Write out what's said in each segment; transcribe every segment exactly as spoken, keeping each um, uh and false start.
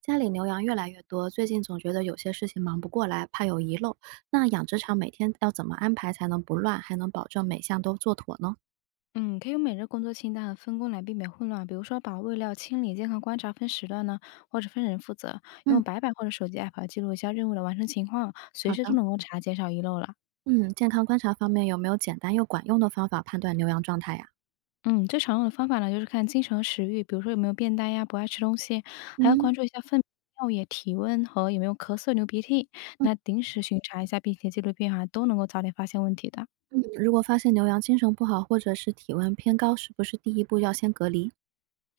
家里牛羊越来越多，最近总觉得有些事情忙不过来，怕有遗漏。那养殖场每天要怎么安排才能不乱，还能保证每项都做妥呢？嗯，可以用每日工作清单和分工来避免混乱，比如说把喂料清理、健康观察分时段呢，或者分人负责，嗯，用白板或者手机 app 来记录一下任务的完成情况，随好时都的。能够查，减少遗漏了。嗯，健康观察方面有没有简单又管用的方法判断牛羊状态呀、嗯，最常用的方法呢，就是看精神和食欲，比如说有没有变呆呀，不爱吃东西，还要嗯关注一下粪尿液、体温和有没有咳嗽、流鼻涕。嗯那定时巡查一下，并且记录变化，都能够早点发现问题的。嗯，如果发现牛羊精神不好或者是体温偏高，是不是第一步要先隔离？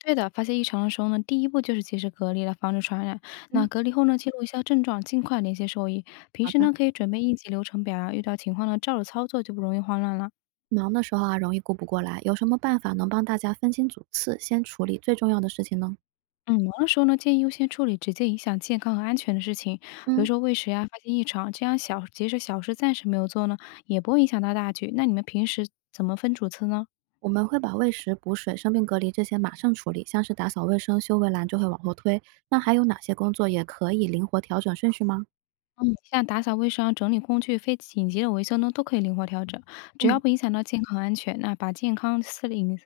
对的，发现异常的时候呢，第一步就是及时隔离了，防止传染。那嗯，隔离后呢，记录一下症状，尽快联系兽医。平好时的。呢，可以准备应急流程表啊，遇到情况呢，照着操作就不容易慌乱了。忙的时候啊，容易顾不过来，有什么办法能帮大家分清主次，先处理最重要的事情呢？嗯，忙的时候呢，建议优先处理直接影响健康和安全的事情，比如嗯。说喂食呀、发现异常，这样小即使小事暂时没有做呢，也不会影响到大局。那你们平时怎么分主次呢？我们会把喂食、补水、生病隔离这些马上处理，像是打扫卫生、修围栏就会往后推。那还有哪些工作也可以灵活调整顺序吗？嗯，像打扫卫生啊整理工具、非紧急的维修呢，都可以灵活调整，只要嗯，不影响到健康安全，那把健康、饲领、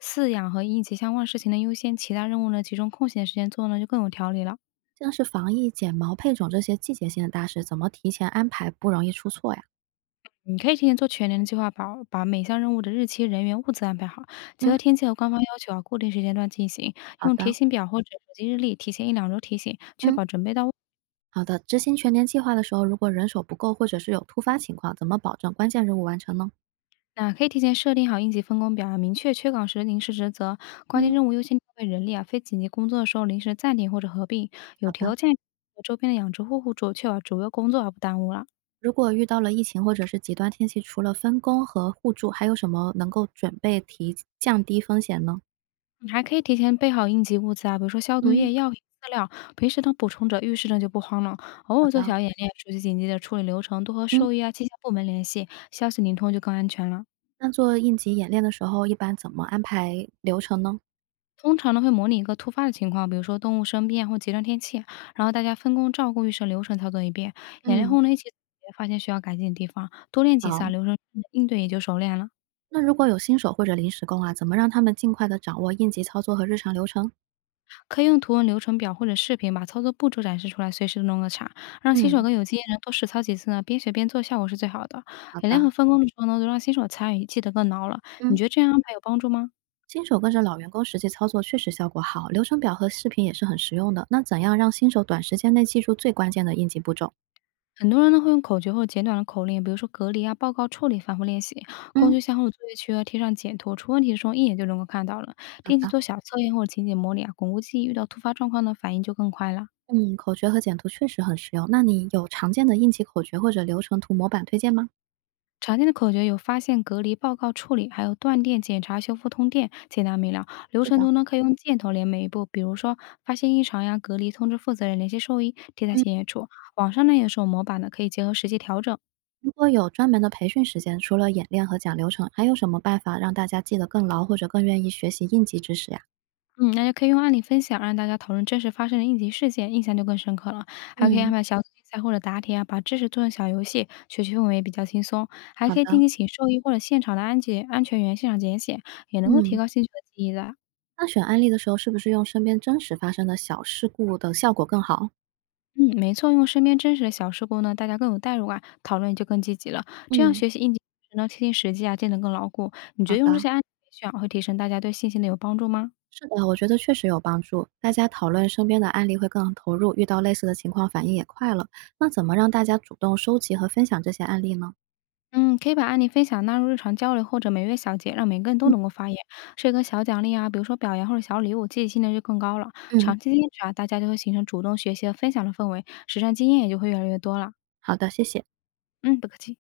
饲养和应急相关事情的优先，其他任务呢集中空闲的时间做呢，就更有条理了。像是防疫、剪毛、配种这些季节性的大事，怎么提前安排不容易出错呀？你可以提前做全年的计划把把每项任务的日期、人员、物资安排好，结合嗯，天气和官方要求啊，固定时间段进行，好用的，提醒表或者手机日历提前一两周提醒，确嗯，保准备到位。好的。执行全年计划的时候，如果人手不够或者是有突发情况，怎么保证关键任务完成呢？那可以提前设定好应急分工表啊，明确缺岗时临时职责，关键嗯，任务优先调配人力啊，非紧急工作的时候临时暂停或者合并，有好的。条件和周边的养殖户互助，确保主要工作而不耽误了。如果遇到了疫情或者是极端天气，除了分工和互助，还有什么能够准备提降低风险呢？你还可以提前备好应急物资啊，比如说消毒嗯，液、药品、饲料，平时呢补充着，遇事呢就不慌了。偶好尔做的。小演练，熟悉紧急的处理流程，多和嗯，兽医啊、气象部门联系，消息灵通就更安全了。那做应急演练的时候，一般怎么安排流程呢？通常呢，会模拟一个突发的情况，比如说动物生病啊或极端天气，然后大家分工照顾，预设流程操作一遍。演练嗯。后呢，一起总结发现需要改进的地方，多练几次好，啊，流程应对也就熟练了。那如果有新手或者临时工啊，怎么让他们尽快的掌握应急操作和日常流程？可以用图文流程表或者视频把操作步骤展示出来，随时弄个查，让新手嗯，跟有经验人多实操几次呢，边学边做，效果是最好的。好演练的，和分工的时候呢，都让新手参与，记得更牢了。你嗯，觉得这样安排有帮助吗？新手跟着老员工实际操作确实效果好，流程表和视频也是很实用的。那怎样让新手短时间内记住最关键的应急步骤？很多人呢会用口诀或简短的口令，比如说隔离啊、报告处理，反复练习。工嗯，具箱后的作业区要贴上简图，出问题的时候一眼就能够看到了。好定期的，做小测验或者情景模拟啊，巩固记忆。遇到突发状况呢，反应就更快了。嗯，口诀和简图确实很实用。那你有常见的应急口诀或者流程图模板推荐吗？常见的口诀有发现、隔离、报告处理，还有断电、检查、修复、通电，简单明了。流是程的。图呢可以用箭头连每一步，比如说发现异常呀、隔离、通知负责人、联系兽医，贴在嗯。显眼处。网上呢也是有模板的，可以结合实际调整。如果有专门的培训时间，除了演练和讲流程，还有什么办法让大家记得更牢，或者更愿意学习应急知识呀？嗯，那就可以用案例分享，让大家讨论真实发生的应急事件，印象就更深刻了。还可以安嗯，排小组竞赛或者答题啊，把知识做成小游戏，学习氛围也比较轻松。还好可以定的，期请兽医或者现场的安检安全员现场检险，也能够提嗯，高兴趣和记忆的。那选案例的时候，是不是用身边真实发生的小事故的效果更好？嗯，没错，用身边真实的小事故呢，大家更有代入感，讨论也就更积极了。这样嗯，学习应急知识呢，贴近实际啊，变得更牢固。你觉好得用这的，些案例培训啊，会提升大家对信心的有帮助吗？是的，我觉得确实有帮助。大家讨论身边的案例会更投入，遇到类似的情况反应也快了。那怎么让大家主动收集和分享这些案例呢？嗯，可以把案例分享纳入日常交流或者每月小结，让每个人都能够发言。设一个小奖励啊，比如说表扬或者小礼物，积极性呢就更高了。嗯，长期坚持啊，大家就会形成主动学习和分享的氛围，实战经验也就会越来越多了。好的，谢谢。嗯，不客气。